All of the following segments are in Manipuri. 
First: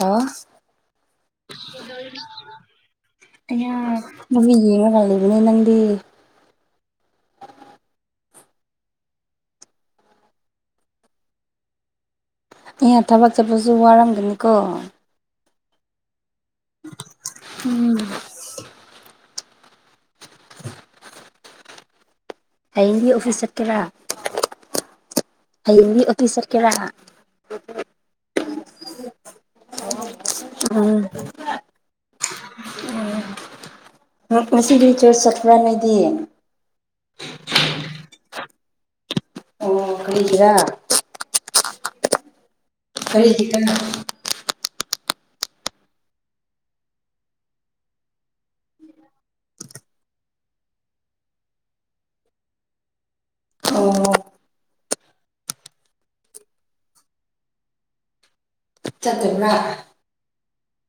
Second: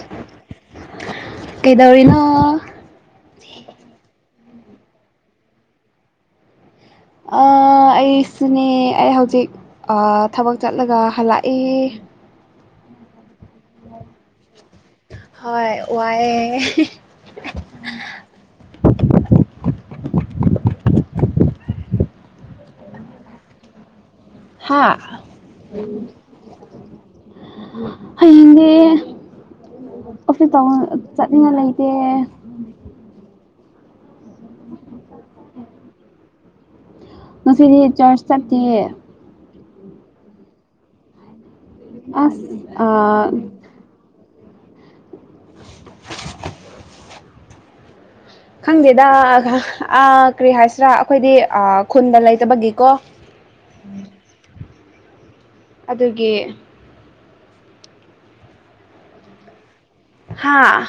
ꯍꯜꯂꯣ ꯀꯩꯗꯧꯔꯤꯅꯣ ꯑꯩꯅ ꯃꯃꯤ ꯌꯦꯡꯉꯒꯂꯩꯕꯅꯦ ꯅꯪꯗꯤ ꯑ ꯑꯩ ꯁꯨꯅꯦ ꯑꯩ ꯍꯧꯖꯤꯛ ꯊꯕꯛ ꯆꯠꯂꯒ ꯍꯜꯂꯛꯏ ꯏ ꯊꯕꯛ ꯆꯠꯄꯁꯨ ꯋꯥꯔꯝꯒꯅꯤꯀꯣ ꯍꯣꯏ ꯋꯥꯏꯌꯦ ꯎꯝ [inaudible] [inaudible] ꯍꯤꯟꯗꯤ ꯑꯣꯐꯤꯁ ꯆꯠꯀꯦꯔꯥ ꯍꯥ ꯍꯤꯟꯗꯤ ꯑꯣꯐꯤꯁ ꯆꯠꯀꯦꯔꯥ [unintelligible] ꯑꯣꯐꯦ ꯇ ꯆꯠꯅꯤꯡꯉ ꯂꯩꯇꯦ ꯉꯁꯤꯗꯤ ꯆꯨꯔꯁ ꯆꯠꯄ꯭ꯔꯥꯅꯦꯗꯤꯌꯦ ꯉꯁꯤꯗꯤ ꯆꯔꯆ ꯆꯠꯇꯦ ꯑꯣ ꯀꯗꯥ ꯑꯁ ꯑꯥ ꯀꯔꯤꯒꯤ ꯀ [inaudible] ꯈꯪꯗꯦꯗ ꯑ ꯀꯔꯤ ꯍꯥꯏꯁꯤꯔꯥ ꯑꯩꯈꯣꯏꯗꯤ ꯈꯨꯟꯗ ꯂꯩꯇꯕꯒꯤꯀꯣ ꯑꯣ ꯑꯗꯨꯒꯤ ꯆꯠꯇꯔꯅꯥ ꯍꯥꯥ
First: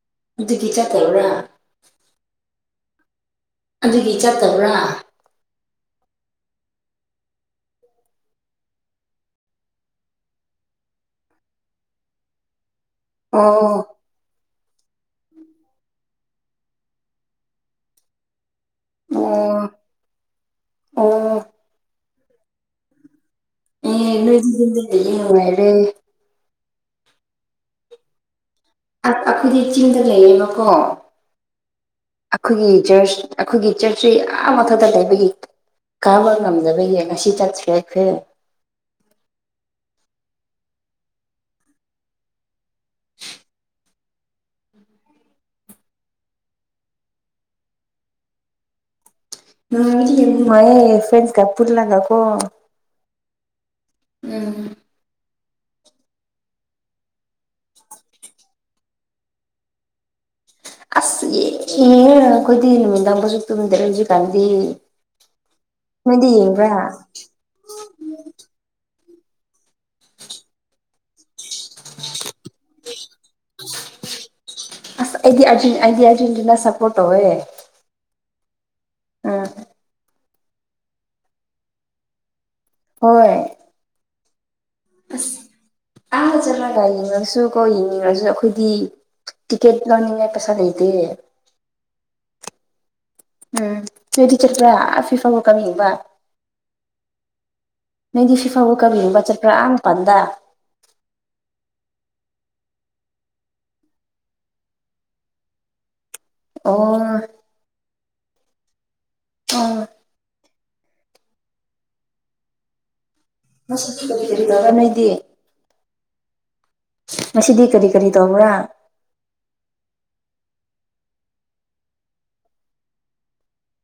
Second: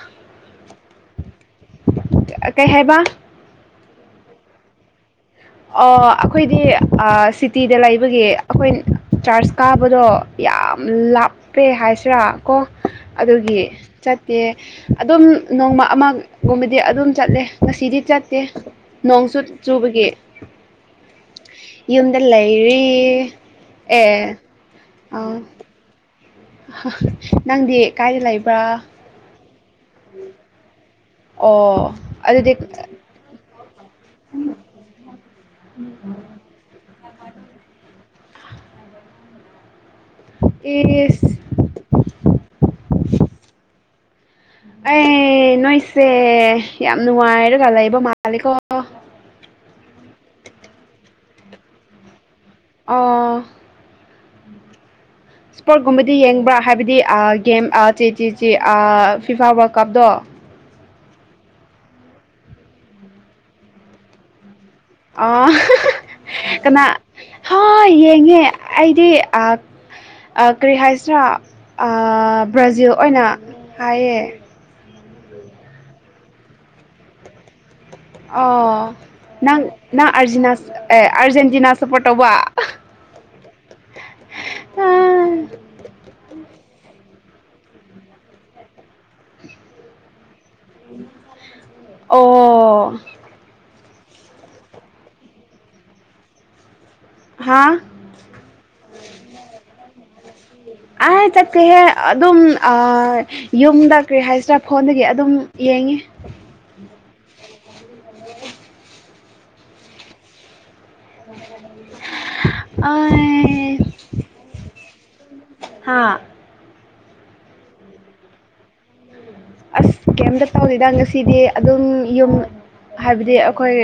ꯀꯩ ꯍꯥꯏꯕ ꯑꯗꯨꯒꯤ ꯆꯠꯇꯕ꯭ꯔꯥ ꯑꯣ ꯑꯩꯈꯣꯏꯗꯤ ꯁꯤꯇꯤꯗ ꯂꯩꯕꯒꯤ ꯑꯩꯈꯣꯏ ꯆꯥꯔꯖ ꯀꯥꯕꯗꯣ ꯌꯥꯝ ꯂꯥꯞꯄꯦ ꯍꯥꯏꯁꯤꯔꯥ ꯀꯣ ꯑꯗꯨꯒꯤ ꯑꯣ ꯆꯠꯇꯦ ꯑꯗꯨꯝ ꯅꯣꯡꯃ ꯑꯃꯒꯨꯝꯕꯗꯤ ꯑꯗꯨꯝ ꯆꯠꯂꯦ ꯉꯁꯤꯗꯤ ꯆꯠꯇꯦ ꯅꯣꯡꯆꯨ ꯆꯨꯕꯒꯤ ꯑ ꯌꯨꯝꯗ ꯂꯩꯔꯤ ꯑꯦ ꯅ ꯍꯥꯏꯔꯦ ꯅꯪꯗꯤꯦ ꯀꯥꯏꯗꯂ ꯑꯩꯈꯣꯏꯗꯤ ꯆꯤꯡꯗ ꯂꯩꯌꯦꯕꯀꯣ ꯑꯣ ꯑꯗꯨꯗꯤ ꯑꯩꯈꯣꯏꯒꯤ ꯖꯔꯁ ꯑꯩꯈꯣꯏꯒꯤ ꯆꯔꯆꯁꯤ ꯑꯥ ꯃꯊꯛꯇ ꯂꯩꯕꯒꯤ ꯀꯥꯕ ꯉꯝꯖꯕ ꯉꯁꯤ ꯆꯠꯠꯁꯈꯦ ꯑꯦꯁ ꯑꯩ ꯅꯣꯏꯁꯦ ꯌꯥꯝ ꯅꯨꯡꯉꯥꯏꯔꯒ ꯂꯩꯕ ꯃꯥꯂꯦꯀꯣ ꯎꯃꯦ ꯐ ꯀ ꯄꯨꯔꯂ ꯀꯀꯣ ꯑꯥ ꯎꯝ ꯏꯁꯄꯣꯔꯠꯀꯨꯝꯕꯗꯤ ꯌꯦꯡꯕ꯭ꯔꯥ ꯍꯥꯏꯕꯗꯤ ꯒꯦꯝ ꯆꯦ ꯆꯦ ꯆꯦ ꯐꯤꯐꯥ ꯋꯥꯔꯜ ꯀꯞꯇꯣ ꯑꯁ ꯑꯦ ꯑꯩꯈꯣꯏꯗꯤ ꯅꯨꯃꯤꯗꯥꯡꯕꯨꯁꯨ ꯇꯨꯝꯗꯔꯦ ꯍꯧꯖꯤꯛꯀꯥꯟꯗꯤ ꯑꯣ ꯅꯣꯏꯗꯤ ꯌꯦꯡꯕ꯭ꯔꯥ ꯀꯅꯥ ꯍꯣꯏ ꯌꯦꯡꯉꯦ ꯑꯩꯗꯤ ꯀꯔꯤꯍꯁꯅ ꯕ꯭ꯔꯥꯖꯤꯜ ꯑꯣꯏꯅ ꯍꯥꯏꯌꯦ ꯑꯁ ꯑꯩꯗꯤ ꯑꯔ ꯑꯩꯗꯤ ꯑꯔꯖꯦꯟꯇꯤꯅꯥ ꯁꯄꯣꯔꯠ ꯇꯧꯋꯦ ꯑꯣ ꯎꯝ ꯅꯪ ꯅꯪ ꯑꯦ ꯑꯥꯔꯖꯦꯟꯇꯤꯅꯥ ꯁꯞꯄꯣꯔꯠ ꯇꯧꯕ ꯍꯣꯏꯣꯏ ꯎꯝ ꯁ ꯀꯣ ꯌꯦꯡꯅꯤꯡꯉꯁꯨ ꯑꯩꯈꯣꯏꯗꯤ ꯇꯤꯛꯀꯦꯠ ꯂꯧꯅꯤꯡꯉꯦ ꯑꯣ ꯎꯝ ꯅ ꯇꯤꯆꯔ ꯐ ꯐ ꯏꯐꯥꯕꯨ ꯀꯃꯤꯕ ꯍꯥ ꯃꯗꯤ ꯁꯤꯐꯕꯨ ꯀꯕꯤꯕꯆꯠꯄ꯭ꯔ ꯑꯝ ꯄꯥꯟꯗ ꯑ ꯆ ꯀ ꯍꯦ ꯑꯗꯨꯝ ꯌꯨꯝꯗ ꯀꯔꯤ ꯍꯥꯏꯁꯤꯔꯥ ꯐꯣꯟꯗꯒꯤ ꯑꯗꯨꯝ ꯌꯦꯡꯉꯤ ꯑꯣ ꯍ ꯑ ꯑ ꯀ ꯐꯔꯤ ꯒꯥ ꯅꯗꯤ ꯍꯥꯥ ꯉꯁꯤꯗꯤ ꯀꯔꯤ ꯀꯔꯤ ꯇꯧꯕ꯭ꯔꯥ ꯑꯁ ꯀꯩꯝꯇ ꯇꯧꯗꯦꯗ ꯉꯁꯤꯗꯤ ꯑꯗꯨꯝ ꯌꯨꯝ ꯍꯥꯏꯕꯗꯤ ꯑꯈꯣꯏ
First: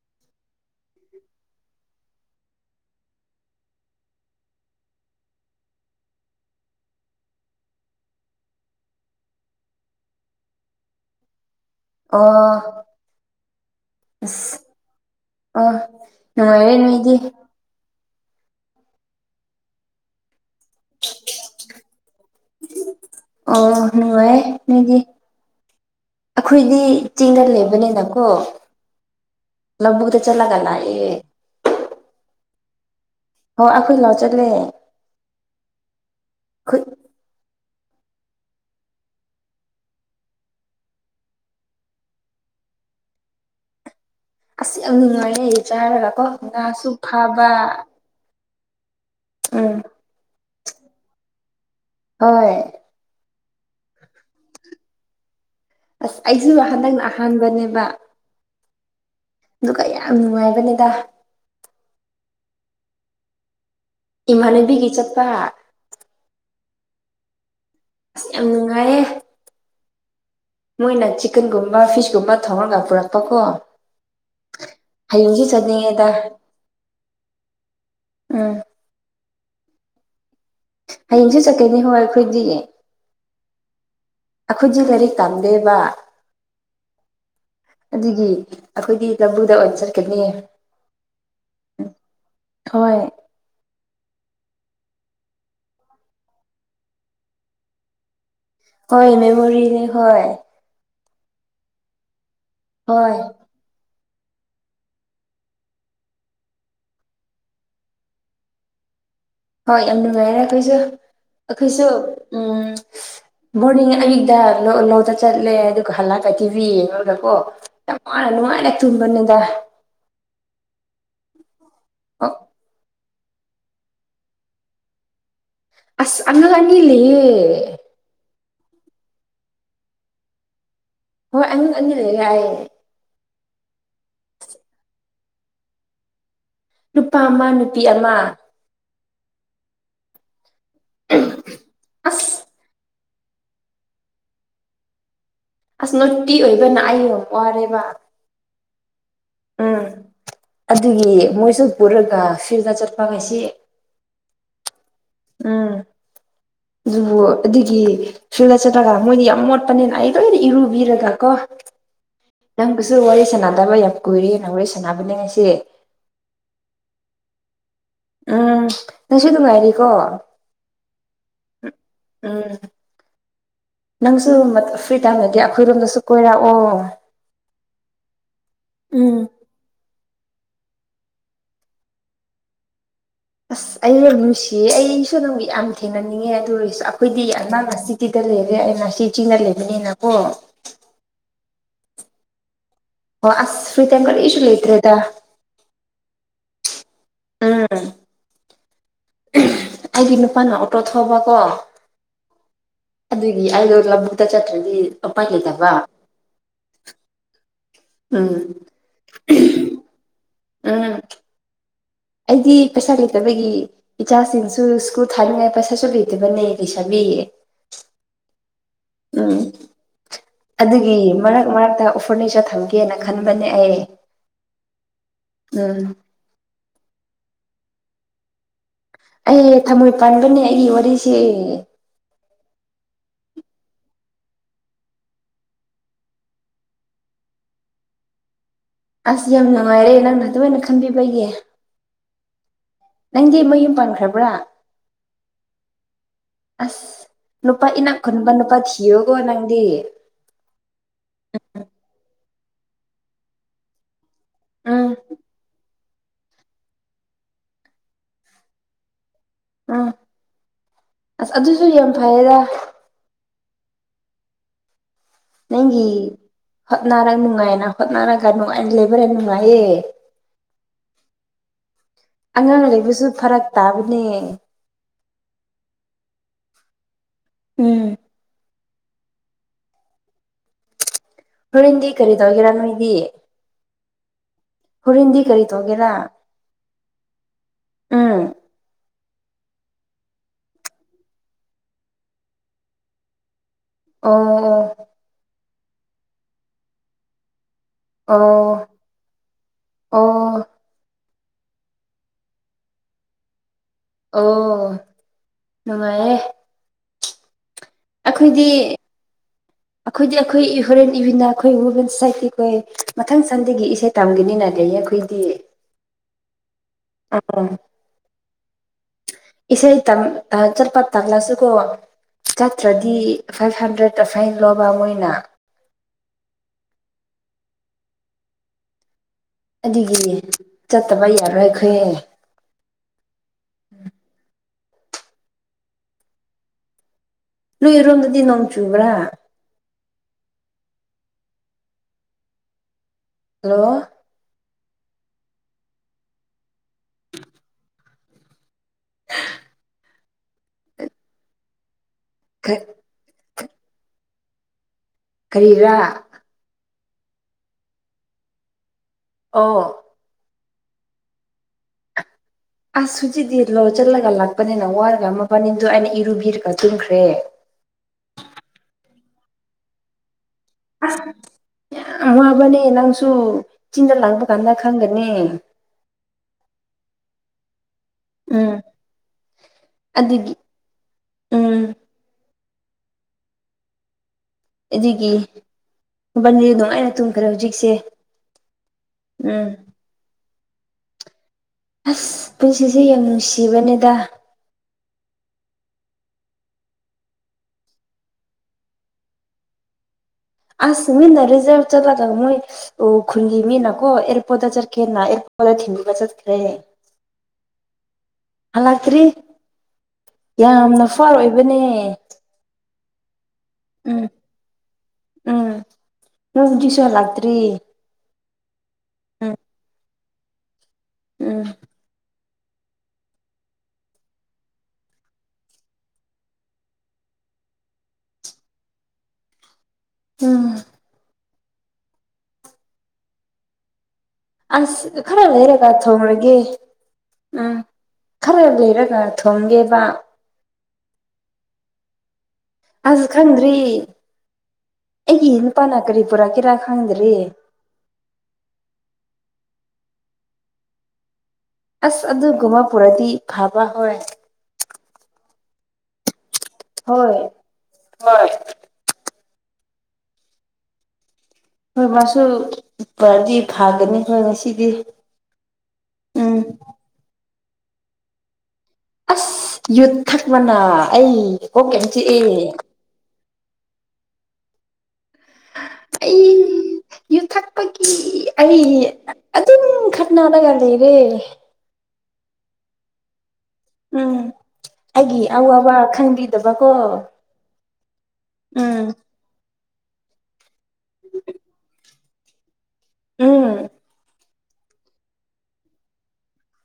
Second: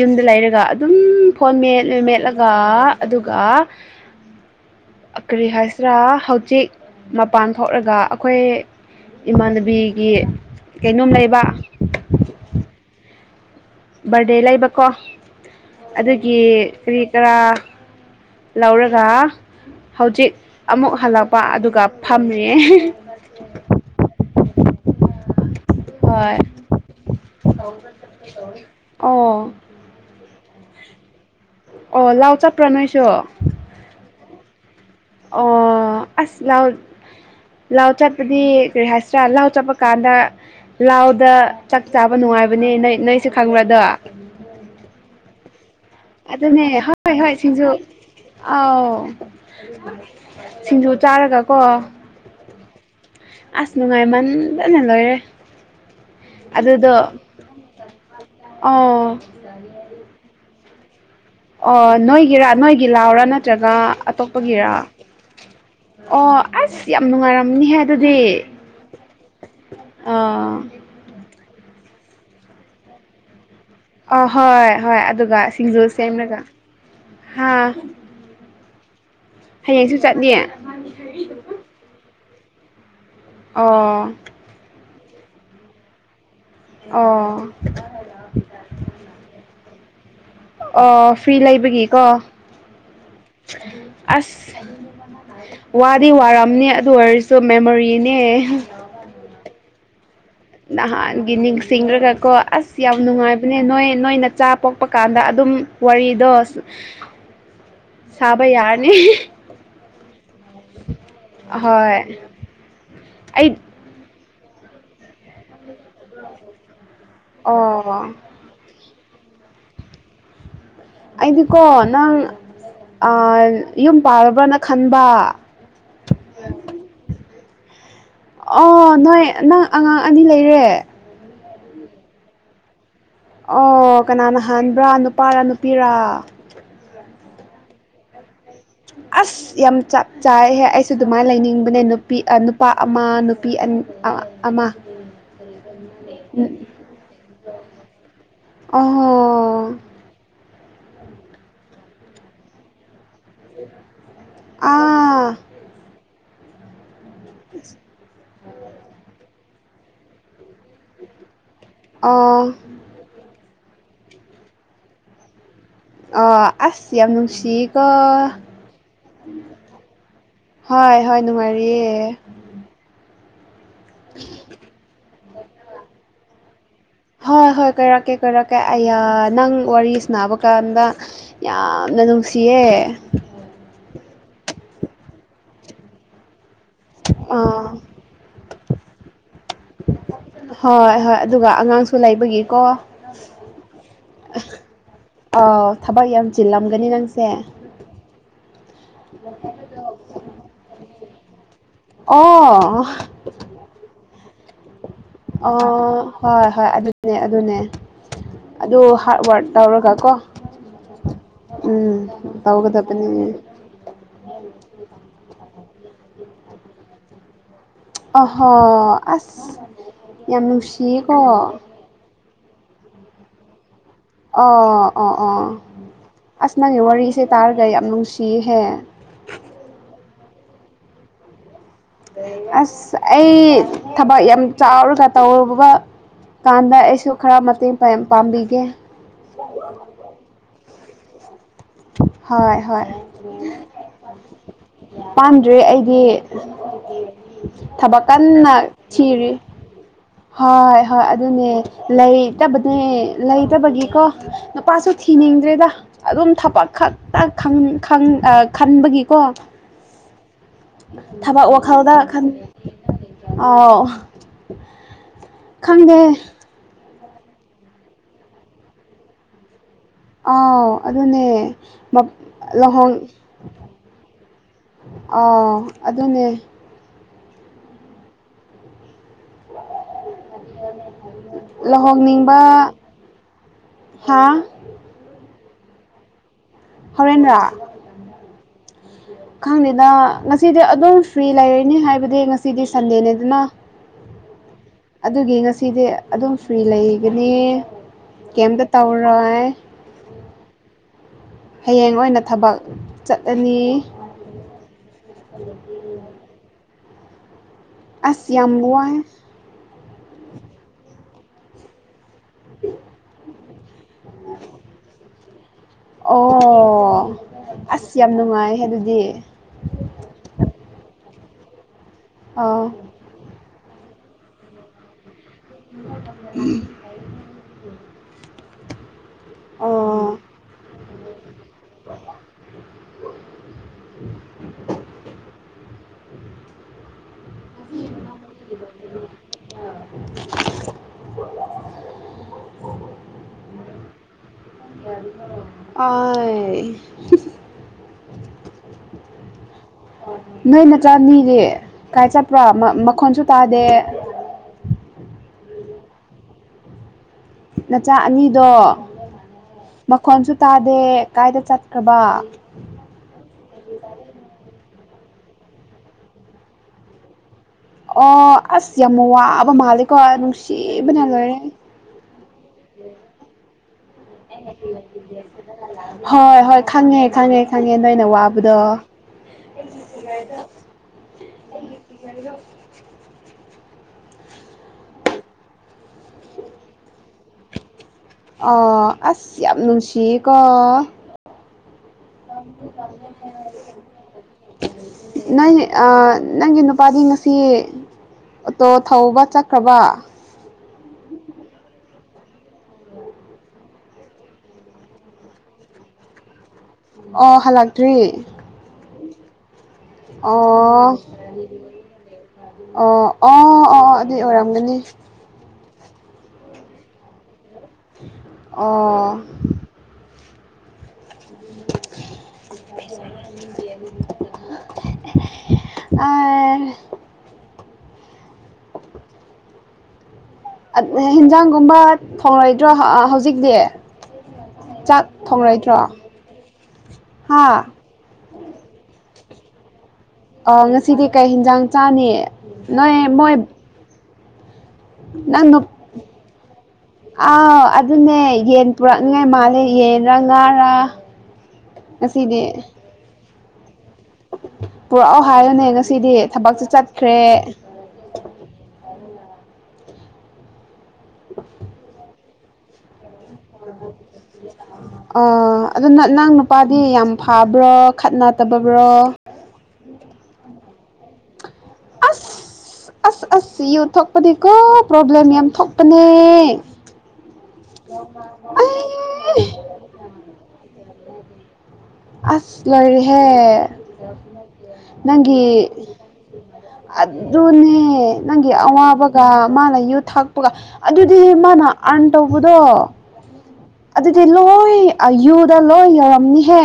ꯌꯨꯝꯗ ꯂꯩꯔꯒ ꯑꯗꯨꯝ ꯐꯣꯟ ꯃꯦꯠꯂ ꯃꯦꯠꯂꯒ ꯑꯗꯨꯒ ꯀꯥ [inaudible] ꯀꯔꯤ ꯍꯥꯏꯁꯤꯔꯥ ꯍꯧꯖꯤꯛ ꯃꯄꯥꯟ ꯊꯣꯛꯂꯒ ꯑꯩꯈꯣꯏ ꯏꯃꯥꯟꯅꯕꯤꯒꯤ ꯀꯩꯅꯣꯝ ꯂꯩꯕ ꯑꯣ ꯕꯥꯔꯗꯦ ꯑꯁ ꯂꯩꯕꯀꯣ ꯑꯣ ꯑꯗꯨꯒꯤ ꯅꯨꯡꯉꯥꯏꯔꯦ ꯀꯔꯤ ꯅꯣꯏꯗꯤ ꯀꯔꯥ ꯂꯧꯔꯒ ꯍꯧꯖꯤꯛ ꯑꯃꯨꯛ ꯍꯜꯂꯛꯄ ꯑꯗꯨꯒ ꯐꯝꯃꯤ ꯑꯣ ꯍꯅꯨꯡꯉ ꯃꯤꯗꯤ ꯍꯣꯏ ꯑꯩꯈꯣꯏꯗꯤ ꯆꯤꯡꯗ ꯂꯩꯕꯅꯤꯅꯀꯣ ꯑꯣ ꯂꯝꯕꯨꯨꯗ ꯆꯂꯒꯂꯑ ꯑꯣ ꯂꯥꯎ ꯆꯠꯄ꯭ꯔꯣ ꯅꯣꯏꯁꯨ ꯍꯣꯏ ꯑꯩꯈꯣꯏ ꯂꯥꯎ ꯆꯠꯂꯦꯦ ꯑꯣ ꯑꯁ ꯂꯥꯎ ꯂꯥꯎ ꯆꯠꯄꯗꯤ ꯀꯔꯤ ꯍꯥꯏꯁꯤ꯭ꯔꯥ ꯂꯥꯎ ꯆꯠꯄ ꯀꯥꯟꯗ ꯂꯥꯎꯗ ꯆꯥꯛ ꯆꯥꯕ ꯅꯨꯡꯉꯥꯏꯕꯅꯦ ꯅ ꯅꯣꯏꯁꯨꯦ ꯈꯪꯕ꯭ꯔꯗꯣ ꯑꯁ ꯌꯥꯝꯅꯤꯡꯉꯥꯏ ꯑꯩ ꯆꯦ ꯍꯥꯏꯔꯒ ꯀꯣ ꯑꯗꯨꯅꯦ ꯉꯥꯁꯨ ꯍꯣꯏ ꯍꯣꯏ ꯐꯥꯕ ꯁꯤꯡꯖꯨ ꯑꯥꯎ ꯎꯝ ꯁꯤꯡꯖꯨ ꯆꯥꯔꯒ ꯀꯣ ꯍꯣꯏ ꯑꯁꯅꯨꯉꯥꯏ ꯏꯟ ꯅ ꯅ ꯂꯣꯏꯔꯦ ꯑꯁ ꯑꯩꯁꯨ ꯍꯟꯗꯛꯅ ꯑꯍꯥꯟꯕꯅꯦꯕ ꯑꯥ ꯑꯗꯨꯒ ꯌꯥꯝ ꯅꯨꯡꯉꯥꯏꯕꯅꯦꯗ ꯑꯣ ꯅꯣꯏꯒꯤꯔꯥ ꯅꯣꯏꯒꯤ ꯂꯥꯎꯔꯥ ꯅꯠꯇ꯭ꯔꯒ ꯑꯇꯣꯞꯄꯒꯤꯔꯥ ꯏꯃꯥꯟꯅꯕꯤꯒꯤ ꯆꯠꯄ ꯑꯣ ꯑꯁ ꯌꯥꯝ ꯅꯨꯡꯉꯥꯏꯔꯝꯃꯅꯤꯍꯦ ꯑꯁ ꯌꯥꯝ ꯅꯨꯡꯉꯥꯏꯌꯦ ꯑꯥ ꯆꯤꯛꯒꯟꯒꯨꯝꯕ ꯐꯤꯁꯒꯨꯝꯕ ꯊꫭꯡꯉ꯭ꯔꯒ ꯄꯨꯔꯛꯄꯀꯣ ꯑ ꯍꯣꯏ ꯍꯣꯏ ꯑꯗꯨꯒ ꯍꯌꯦꯡꯁꯤ ꯁꯤꯡꯖꯨ ꯆꯠꯅꯤꯡꯉꯦꯗ ꯁꯦꯝꯃꯒ ꯍꯥ ꯎꯝ ꯍꯌꯦꯡꯁꯨ ꯆꯠꯅꯤ ꯍꯌꯦꯡꯁꯦ ꯆꯠꯀꯅꯤ ꯍꯣꯏ ꯑꯈꫭꯏꯗꯤꯌꯦ ꯑꯣ ꯇꯥꯝꯗꯦꯕ ꯑꯣ ꯑꯗꯨꯒꯤ ꯑꯈꯣꯏꯒꯤ ꯂꯕꯨꯛꯗ ꯑꫭꯏ ꯀꯅꯤ ꯑꯣ ꯐ꯭ꯔꯤ ꯂꯩꯕꯒꯤ ꯀꯣ ꯍꯣꯏ ꯑꯁ ꯋꯥꯗꯤ ꯋꯥꯔꯝꯅꯤ ꯑꯗꯨ ꯑꯣꯏꯔꯁꯨ ꯃꯦꯃꯣꯔꯤꯅꯦ ꯍꯣꯏ ꯃꯦꯃꫭꯔꯤꯅꯦ ꯍꯣꯏ ꯑꯍꯥꯟꯒꯤ ꯅꯤꯡꯁꯤꯡꯒ꯭ꯔꯒꯀꯣ ꯑꯁ ꯌꯥꯝ ꯍꯣꯏ ꯅꯨꯡꯉꯥꯏꯕꯅꯦ ꯅꯣꯏ ꯅꯣꯏꯅ ꯆꯥ ꯄꯣꯛꯄ ꯀꯥꯟꯗ ꯑꯗꯨꯝ ꯋꯥꯔꯤꯗꯣꯁ ꯁꯥꯕ ꯌꯥꯔꯅꯤ [unintelligible] ꯍꯣꯏ ꯌꯥꯝ ꯅꯨꯡꯉꯥꯏꯔꯦ ꯑꯩꯈꯣꯏꯁꯨ ꯑꯩꯈꯣꯏꯁꯨ ꯑꯍꯣꯏ ꯎꯝ ꯑꯩ ꯕꯣꯔꯅꯤꯡ ꯑꯩ ꯂꯧ-ꯂꯧꯗ ꯆꯠꯂꯦ ꯑꯗꯨꯒ ꯍꯜꯂꯛꯑꯒ ꯀꯤꯕꯤ ꯌꯦꯡꯉ꯭ꯔꯒꯀꯣ ꯌꯥꯝ ꯑꯣ ꯋꯥꯅ ꯅꯨꯡꯉꯥꯏꯔꯦ ꯇꯨꯝꯕꯅꯤꯗ ꯑꯩꯗꯤꯀꯣ ꯅꯪ ꯑ ꯌꯨꯝ ꯄꯥꯂꯕ꯭ꯔꯅ ꯈꯟꯕ ꯑꯁ ꯑꯉꯥꯡ ꯑꯅꯤ ꯂꯩꯌꯦ ꯑꯣ ꯅꯣꯏ ꯅꯪ ꯑꯉꯥꯡ ꯑꯅꯤ ꯂꯩꯔꯦ ꯍꯣꯏ ꯑꯉꯥꯡ ꯑꯅꯤ ꯂꯩꯌꯦ ꯍꯥꯌꯦ ꯑꯣ ꯀꯅꯥꯅ ꯍꯥꯟꯕ꯭ꯔꯥ ꯅꯨꯄꯥꯔ ꯅꯨꯄꯤꯔ ꯅꯨꯄꯥ ꯑꯃ ꯅꯨꯄꯤ ꯑꯃ ꯑꯁ ꯌꯥꯝ ꯆꯛ ꯆꯥꯏꯍꯦ ꯑꯩꯁꯨ ꯑꯗꯨꯃꯥꯏꯅ ꯂꯩꯅꯤꯡꯕꯅꯦ ꯅꯨꯄꯤ ꯑꯁ ꯅꯨꯄꯥ ꯃ ꯅꯨꯄꯤ ꯑꯟ ꯑ-ꯑꯃ ꯑꯁ ꯅꯣꯇꯤ ꯑꯣꯏꯕꯅ ꯑꯩꯕ ꯋꯥꯔꯦꯕ ꯑꯣꯍꯣ ꯎꯝ ꯑꯗꯨꯒꯤ ꯃꯣꯏꯁꯨ ꯄꯨꯔꯒ ꯐꯤꯗ ꯆꯠꯄ ꯉꯁꯤ ꯑꯥ ꯎꯝ ꯑꯗꯨꯕꯨ ꯑꯗꯨꯒꯤ ꯐꯤꯜꯗ ꯆꯠꯇ꯭ꯔꯀꯥꯟꯗ ꯃꯣꯏꯗꯤ ꯌꯥꯝ ꯃꯣꯠꯄꯅꯦꯅ ꯑꯩ ꯂꯣꯏꯅ ꯏꯔꯨꯕꯤꯔꯒ ꯀꯣ ꯑꯣ ꯅꯪꯒꯁꯨ ꯋꯥꯔꯤ ꯁꯥꯟꯅꯗꯕ ꯌꯥꯝ ꯀꯨꯏꯔꯦ ꯅꯪ ꯋꯥꯔꯤ ꯁꯥꯟꯅꯕꯅꯦ ꯉꯁꯤ ꯑ ꯑꯁ ꯌꯥꯝ ꯅꯨꯡꯁꯤꯌꯦ ꯑꯝ ꯅꯁꯨ ꯅꯨꯡꯉꯥꯏꯔꯤꯀꯣ ꯍꯣꯏ ꯍꯣꯏ ꯅꯨꯡꯉꯥꯏꯔꯤꯌꯦ ꯎꯝ ꯅꯪꯁꯨ ꯃꯠ-ꯐ꯭ꯔꯤ ꯇꯥꯏꯝꯗꯒꯤ ꯑꯩꯈꯣꯏꯔꯣꯝꯗꯁꯨ ꯀꯣꯏꯔꯛꯑꯣ ꯍꯣꯏ ꯍꯣꯏ ꯀꯣꯏꯔꯛꯀꯦ ꯀꯣꯏꯔꯛꯀꯦ ꯑꯩꯌꯥ ꯎꯝ ꯅꯪ ꯋꯥꯔꯤ ꯅꯥꯕ ꯀꯥꯟꯗ ꯌꯥꯝꯅ ꯅꯨꯡꯁꯤꯌꯦ ꯑꯁ ꯑꯩꯌꯨ ꯅꯨꯡꯁꯤꯌꯦ ꯑꯩꯁꯨ ꯅꯪꯕꯨ ꯌꯥꯝ ꯊꯦꯡꯅꯅꯤꯡꯉꯦ ꯑꯗꯨ ꯑꫭꯏ ꯑꯈꯣꯏꯗꯤ ꯑꯅꯪ ꯑꯥ ꯁꯤꯒꯤꯗ ꯂꯩꯔꯦ ꯑꯩꯅ ꯁꯤꯆꯤꯡꯗ ꯂꯩꯕꯅꯤꯅꯀꯣ ꯍꯣꯏ ꯍꯣꯏ ꯑꯗꯨꯒ ꯑꯉꯥꯡꯁꯨ ꯂꯩꯕꯒꯤꯀꯣ ꯑꯣ ꯑꯁ ꯐ꯭ꯔꯤ ꯇꯥꯏꯝ ꯀꯔꯤꯁꯨ ꯂꯩꯇ꯭ꯔꯦꯗ ꯑꯧ ꯊꯕꯛ ꯌꯥꯝ ꯆꯤꯂꯝ ꯒꯅꯦ ꯅꯪꯁꯦ ꯎꯝ [unintelligible] ꯑꯩꯒꯤ ꯅꯨꯄꯥꯅ ꯑꯣꯇꯣ ꯊꯧꯕꯀꫭ ꯑꯣ ꯑꯗꯨꯒꯤ ꯑꯩꯗꯣ ꯂꯕꯨꯨꯛꯇ ꯆꯠꯇ꯭ꯔꯗꯤ ꯎꯄꯥꯏ ꯂꯩꯇꯕ ꯑꯣ ꯍꯣꯏ ꯍꯣꯏ ꯑꯗꯨꯅꯦ ꯑꯗꯨꯅꯦ ꯎꯝ ꯑꯗꯨ ꯍꯥꯔꯠ ꯋꯥꯔꯠ ꯇꯧꯔꯒ ꯀꯣ ꯎꯝ ꯎꯝ ꯑꯩꯗꯤ ꯄꯩꯁꯥ ꯇꯧꯒꯗꯕꯅꯤ ꯂꯩꯇꯕꯒꯤ ꯏꯆꯥꯁꯤꯡꯁꯨ ꯁ꯭ꯀꯨꯜ ꯊꯥꯅꯤꯡꯉꯥꯏ ꯄꯩꯁꯥ ꯁꯠꯁꯨꯕꯤꯗꯕꯅꯦ ꯂꯩꯁꯥꯕꯤꯌꯦ ꯑꯍꯣ ꯑꯁ ꯌꯥꯝ ꯅꯨꯡꯁꯤꯌꯦꯀꯣ ꯐꯔꯅꯤꯆꯔ ꯊꯝꯒꯦꯅ ꯈꯟꯕꯅꯦ ꯑꯩ ꯑꯣ ꯑꯣ ꯑꯣ ꯎꯝ ꯑꯁ ꯅꯪꯒꯤ ꯋꯥꯔꯤꯁꯦ ꯇꯥꯔꯒ ꯌꯥꯝ ꯅꯨꯡꯁꯤꯍꯦ ꯑꯩ ꯊꯃꯣꯏ ꯄꯥꯟꯕꯅꯦ ꯑꯩꯒꯤ ꯋꯥꯔꯤꯁꯦ ꯑꯁ ꯑꯩ ꯊꯕꯛ ꯌꯥꯝ ꯆꯥꯎꯔꯒ ꯇꯧꯔꯨꯕꯒ ꯀꯥꯟꯗ ꯑꯩꯁꯨ ꯈꯔ ꯃꯇꯦꯡ ꯄꯥꯡꯕꯤꯒꯦ ꯑꯁ ꯌꯥꯝ ꯅꯨꯡꯉꯥꯏꯔꯦ ꯅꯪꯅ ꯑꯗꯨꯃꯥꯏꯅ ꯈꯟꯕꯤꯕꯒꯤ ꯍꯣꯏ ꯍꯣꯏ ꯅꯪꯗꯤ ꯃꯌꯨꯝ ꯄꯥꯟꯈ꯭ꯔꯕ꯭ꯔꯥ ꯄꯥꯝꯗ꯭ꯔꯦ ꯑꯩꯗꯤ ꯑꯁ ꯅꯨꯄꯥ ꯏꯅꯥꯛ ꯊꯕꯛ ꯈꯨꯟꯕ ꯀꯟꯅ ꯅꯨꯄꯥ ꯊꯤꯌꯣꯀꯣ ꯊꯤꯔꯤ ꯅꯪꯗꯤ ꯍꯣꯏ ꯍꯣꯏ ꯑꯗꯨꯅꯦ ꯂꯩꯇꯕꯅꯦ ꯂꯩꯇꯕꯒꯤꯀꯣ ꯅꯨꯄꯥꯁꯨ ꯎꯝ ꯊꯤꯅꯤꯡꯗ꯭ꯔꯦꯗ ꯑꯗꯨꯝ ꯊꯕꯛ ꯈꯛꯇ ꯈꯟꯕꯒꯤꯀꯣ ꯎꯝ ꯑꯁ ꯊꯕꯥꯛ ꯑꯗꯨꯁꯨ ꯌꯥꯝ ꯋꯥꯈꯥꯎꯗ ꯈꯥꯟ ꯐꯩꯌꯦꯗ ꯑꯥꯎ ꯅꯪꯒꯤ ꯈꯪꯗꯦ ꯍꯣꯠꯅꯔꯒ ꯅꯨꯡꯉꯥꯏꯅ ꯍꯣꯠꯅꯔꯒ ꯅꯨꯡꯉꯥꯏꯅ ꯂꯩꯕ꯭ꯔꯥ ꯅꯨꯡꯉꯥꯏꯌꯦ ꯑꯥꯎ ꯑꯗꯨꯅꯦ ꯑꯉꯥꯡ ꯂꯨꯍꯣꯡ ꯂꯩꯕꯁꯨ ꯐꯔꯛ ꯇꯥꯕꯅꯦ ꯑꯥ ꯑꯗꯨꯅꯦ ꯎꯝ [inaudible] ꯍꯗꯤ ꯀꯔꯤ ꯇꯧꯒꯦꯔꯥ ꯅꯣꯏꯗꯤ ꯍꯥꯥ ꯍꯔꯤꯟꯗꯤ ꯀꯔꯤ ꯊꯣꯛꯒꯦꯔꯥ ꯍꯔꯦꯟꯟ꯭ꯔ ꯑꯥ ꯈꯪꯗꯦꯅ ꯉꯁꯤꯗꯤ ꯑꯗꯨꯝ ꯐ꯭ꯔꯤ ꯂꯩꯔꯣꯏꯅꯤ ꯍꯥꯏꯕꯗꯤ ꯉꯁꯤꯗꯤ ꯁꯟꯗꯦꯅꯦꯗꯅ ꯑꯣ ꯑꯣ ꯑꯗꯨꯒꯤ ꯉꯁꯤꯗꯤ ꯑꯗꯨꯝ ꯐ꯭ꯔꯤ ꯂꯩꯒꯅꯤ ꯑꯣ ꯑꯣ ꯀꯩꯝꯇ ꯇꯧꯔ ꯑꯣ ꯍꯌꯦꯡ ꯑꯣꯏꯅ ꯊꯕꯛ ꯆꯠꯂꯅꯤ ꯑꯣ ꯅꯨꯡꯉꯥꯏꯦ ꯑꯁꯤꯁ ꯌꯥꯝ ꯌꯥꯝꯕꯋꯥꯏ ꯑꯩꯈꯣꯏꯗꯤ ꯑꯩꯈꯣꯏ ꯍꯣꯔꯦꯟ ꯏꯕꯤꯅꯥ ꯑꯩꯈꯣꯏ ꯋꯨꯃꯦꯟ ꯁꯁꯥꯏꯠꯇꯤ ꯑꯩꯈꯣꯏ ꯃꯊꯪ ꯁꯪꯗꯒꯤ ꯏꯁꯩ ꯇꯝꯒꯅꯤꯅꯗꯤ ꯑꯩꯈꯣꯏꯗꯤ ꯑꯣ ꯑꯥ ꯑꯁ ꯌꯥꯝ ꯅꯨꯡꯉꯥꯏꯦ ꯑꯗꯨꯗꯤ ꯏꯁꯩ ꯆꯠꯄ ꯇꯝꯂꯁꯨꯀꯣ ꯑꯥ ꯆꯠꯇ꯭ꯔꯗꯤ ꯐꯥꯏꯚ ꯍꯟꯗ꯭ꯔꯦꯠ ꯐꯥꯏ ꯂꯣꯕꯥꯕꯨꯣꯏꯅ [inaudible] ꯑꯗꯨꯒꯤ ꯑꯣ ꯆꯠꯇꯕ ꯌꯥꯔꯣꯏ ꯑꯩꯈꯣꯏꯍ ꯂꯨꯏꯔꯣꯗꯗꯤ ꯅꯅꯥꯧ ꯆꯕ꯭ꯔ ꯍꯜꯂꯣ ꯑꯣ [inaudible] ꯅꯣꯏ ꯅꯠꯇ꯭ꯔꯅꯤꯔꯦ ꯀꯥꯏ ꯆꯠꯄ꯭ꯔꯥ ꯃꯈꯣꯟꯁꯨ ꯇꯥꯗꯦ ꯀꯔꯤꯔꯥ ꯅꯆꯥ ꯑꯅꯤꯗꯣ ꯑꯣ ꯃꯈꯣꯟꯁꯨ ꯇꯥꯗꯦ ꯀꯥꯏꯗ ꯆꯠꯈ꯭ꯔꯕ ꯑꯁ ꯁꯨꯖꯤꯗꯤ ꯂꯣ ꯆꯠꯂꯒ ꯂꯥꯛꯄꯅꯤꯅ ꯋꯥꯔ ꯃꯕꯥꯅꯤꯟꯗꯨꯣ ꯑꯩꯅ ꯏꯔꯨꯕꯤꯔꯒ ꯆꯨꯝꯈ꯭ꯔꯦ ꯑꯣ ꯑꯁ ꯌꯥꯝꯃꯨ ꯋꯥ ꯑꯕ ꯃꯥꯂꯀꯣ ꯅꯨꯡ ꯁꯤ ꯑꯁ ꯅꯥ ꯂꯅꯦ ꯌꯥꯝ ꯋꯥꯕꯅꯦ ꯅꯪꯁꯨ ꯆꯤꯡꯗ ꯂꯥꯛꯄ ꯀꯥꯟꯗ ꯈꯪꯒꯅꯤ ꯍꯣꯏ ꯍꯣꯏ ꯈꯪꯉꯦ ꯈꯪꯉꯦ ꯈꯉꯦ ꯉꯦꯟꯗ ꯑꯣꯏꯅ ꯎꯝ ꯋꯥꯕꯗꯣ ꯍꯣ ꯑꯗꯨꯒꯤ ꯎꯝ ꯑꯗꯨꯒꯤ ꯕꯟꯅꯤꯗꯨ ꯅꯨꯡꯉꯥꯏꯅ ꯇꯨꯝꯈ꯭ꯔꯦ ꯍꯧꯖꯤꯛꯁꯦ ꯑ ꯑꯁ ꯎꯝ ꯌꯥꯝ ꯅꯨꯡꯁꯤꯌꯦꯀꯣ ꯑꯁ ꯄꯨꯟꯁꯤꯁꯦ ꯌꯥꯝ ꯅꯨꯡꯁꯤꯕꯅꯦꯗ ꯅꯣꯏ ꯅꯪꯒꯤ ꯅꯨꯄꯥꯗꯤ ꯉꯁꯤ ꯇꯣ ꯊꯧꯕ ꯆꯠꯈ꯭ꯔꯕ ꯑꯁ ꯃꯤꯅ ꯔꯔꯤꯖꯔ ꯆꯂ ꯃꯣꯏ ꯑꯣ ꯈꯨꯟꯂꯤꯃꯤꯅꯥ ꯀꯣ ꯑꯦꯔ ꯄꯣꯗ ꯆꯔ ꯈꯦꯅ ꯑꯦꯔ ꯄꯣ ꯊꯤꯟꯕꯤꯕ ꯆ ꯈꯦꯔꯦ ꯑꯣ ꯍꯜꯂꯛꯇ꯭ꯔꯤ ꯌꯥꯝꯅ ꯑꯣ ꯑꯣ ꯐꯥꯔ ꯑꯣꯏꯕꯅꯦ ꯑꯣ ꯑꯣ ꯑꯣ ꯎꯝ ꯑꯗꯨ ꯑꯣꯏꯔꯝꯒꯅꯤ ꯎꯝ ꯅꯪ ꯁꯣꯂ ꯑꯥꯛꯇ꯭ꯔꯤ ꯑꯣ ꯎꯝ [inaudible] ꯑ ꯎꯝ ꯍꯤꯟꯖꯥꯡꯒꯨꯝꯕ ꯊꯣꯡꯂꯣꯏꯗ꯭ꯔꯣ ꯍꯧꯖꯤꯛꯇꯤ ꯑꯁ ꯆꯥꯛ ꯈꯔ ꯂꯩꯔꯦꯒꯥ ꯊꯣꯡꯂꯣꯏꯗ꯭ꯔꯣ ꯊꯣꯡꯔꯒꯦ ꯍꯥ ꯎꯝ ꯈꯔ ꯂꯩꯔꯒ ꯊꯣꯡꯒꯦꯕ ꯑ ꯉꯁꯤꯗꯤ ꯀꯩ ꯍꯤꯟꯖꯥꯡ ꯆꯥꯅꯤ ꯑꯁ ꯅꯣꯏ ꯃꯣꯏ ꯈꯪꯗ꯭ꯔꯤ ꯑꯩꯒꯤ ꯅꯪ ꯅꯨꯄꯥꯅ ꯀꯔꯤ ꯄꯨꯔꯛꯀꯦꯔꯥ ꯈꯪꯗ꯭ꯔꯤ ꯑꯥꯎ ꯑꯗꯨꯅꯦ ꯌꯦꯟ ꯄꯨꯔꯛꯅꯤꯉꯥꯏ ꯃꯥꯂꯦ ꯌꯦ ꯔ ꯉꯥꯔ ꯑꯁ ꯑꯗꯨꯒꯨꯝꯕ ꯄꯨꯔꯗꯤ ꯐꯕ ꯍꯣꯏ ꯄꯨꯔꯛꯑꯣ ꯍꯥꯏꯌꯨꯅꯦ ꯉꯁꯤꯗꯤ ꯊꯕꯛꯁꯦ ꯍꯣꯏ ꯆꯠꯈ꯭ꯔꯦ ꯍꯣꯏ ꯍꯣꯏ ꯃꯥꯁꯨꯣ ꯑ ꯑꯗꯨ ꯅꯪ ꯎꯝ ꯅꯨꯄꯥꯗꯤ ꯌꯥꯝ ꯐꯥꯕ꯭ꯔꯣ ꯈꯠꯅ ꯑꯁ ꯌꯨꯠ ꯊꯛꯕꯅ ꯑꯩ ꯍ ꯀ ꯆꯤꯑ ꯑꯁ ꯑꯁ ꯑꯁ ꯌꯨ ꯊꯣꯛꯄꯅꯦꯀꯣ ꯄ꯭ꯔꯣꯕ꯭ꯂꯦꯝ ꯌꯥꯝ ꯊꯣꯛꯄꯅꯦ ꯑꯩ ꯌꯨ ꯑꯩ ꯑꯩ ꯑꯗꯨꯝ ꯈꯠꯅꯥꯗꯒ ꯂꯩꯔꯦ ꯑꯁ ꯂꯩꯔꯤꯍꯦ ꯎꯝ ꯑꯩꯒꯤ ꯅꯪꯒꯤ ꯑꯋꯥꯕ ꯈꯪꯕꯤꯗꯕꯀꯣ ꯑꯣꯅꯦ ꯅꯪꯒꯤ ꯎꯝ ꯑꯋꯥꯕꯒ ꯃꯥꯅ ꯌꯨ ꯊꯥꯛꯄꯒ ꯑꯗꯨꯗꯤ ꯃꯥꯅ ꯑꯥꯔꯟ ꯇꯧꯕꯗꯣ ꯎꯝ ꯑꯗꯨꯗꯤ ꯂꯣꯏ ꯑꯌꯨꯗ ꯂꯣꯏ ꯌꯧꯔꯝꯅꯤꯍꯦ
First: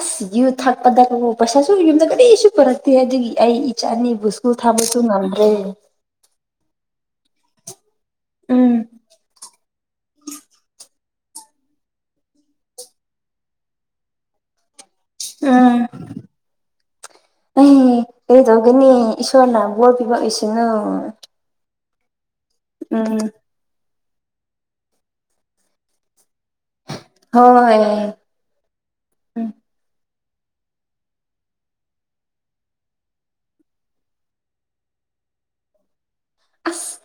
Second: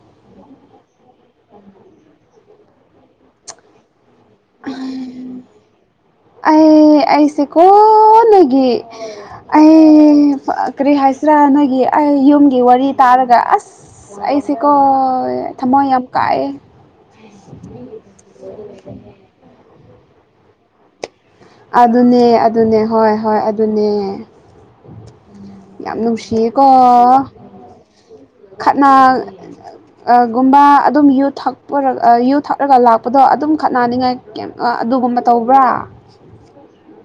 ꯑꯁ ꯌ ꯊꯥꯛꯄꯗ ꯄꯩꯁꯥꯁꯨ ꯌꯨꯝꯗ ꯀꯔꯤꯁꯨ ꯄꯨꯔꯛꯇꯦ ꯑꯗꯨꯒꯤ ꯑꯩ ꯏꯆꯥꯅꯤ ꯕꯨꯁꯨꯀꯨ ꯊꯥꯣꯏ ꯆꯨꯝ ꯉꯝ꯭ꯔꯦ ꯑꯩ ꯑꯩꯁꯤꯀꯣ ꯅꯒꯤ ꯎꯝ ꯑ ꯄ ꯀꯔꯤ ꯍꯥꯏꯁ ꯔ ꯅꯣꯏꯒꯤ ꯑꯩ ꯌꯨꯝꯒꯤ ꯋꯥꯔꯤ ꯇꯥꯔꯒ ꯑꯁ ꯑꯩꯁꯤꯀꯣ ꯎꯝ ꯑ ꯇꯒꯅꯤꯁꯣꯔꯅꯥꯝ ꯋꯥꯔ ꯄꯤꯕ ꯑꯩꯁꯤꯅ ꯑꯗꯨꯅꯦ ꯑꯗꯨꯅꯦ ꯍꯣꯏ ꯍꯣꯏ ꯑꯗꯨꯅꯦ ꯌꯥꯝ ꯅꯨꯡꯁꯤꯌꯦꯦꯀꯣ ꯍꯣꯏ ꯈꯠꯅ ꯎꯝ ꯒꯨꯝꯕ ꯑꯗꯨꯝ ꯌꯨ ꯊꯛꯄ ꯌꯨ ꯊꯛꯂꯒ ꯂꯥꯛꯄꯗꯣ ꯑꯗꯨꯝ ꯈꯠꯅꯅꯤꯡꯉꯥꯏ ꯑꯗꯨꯒ ꯀꯨꯝꯕ ꯇꯧꯕ꯭ꯔꯥ ꯑꯁ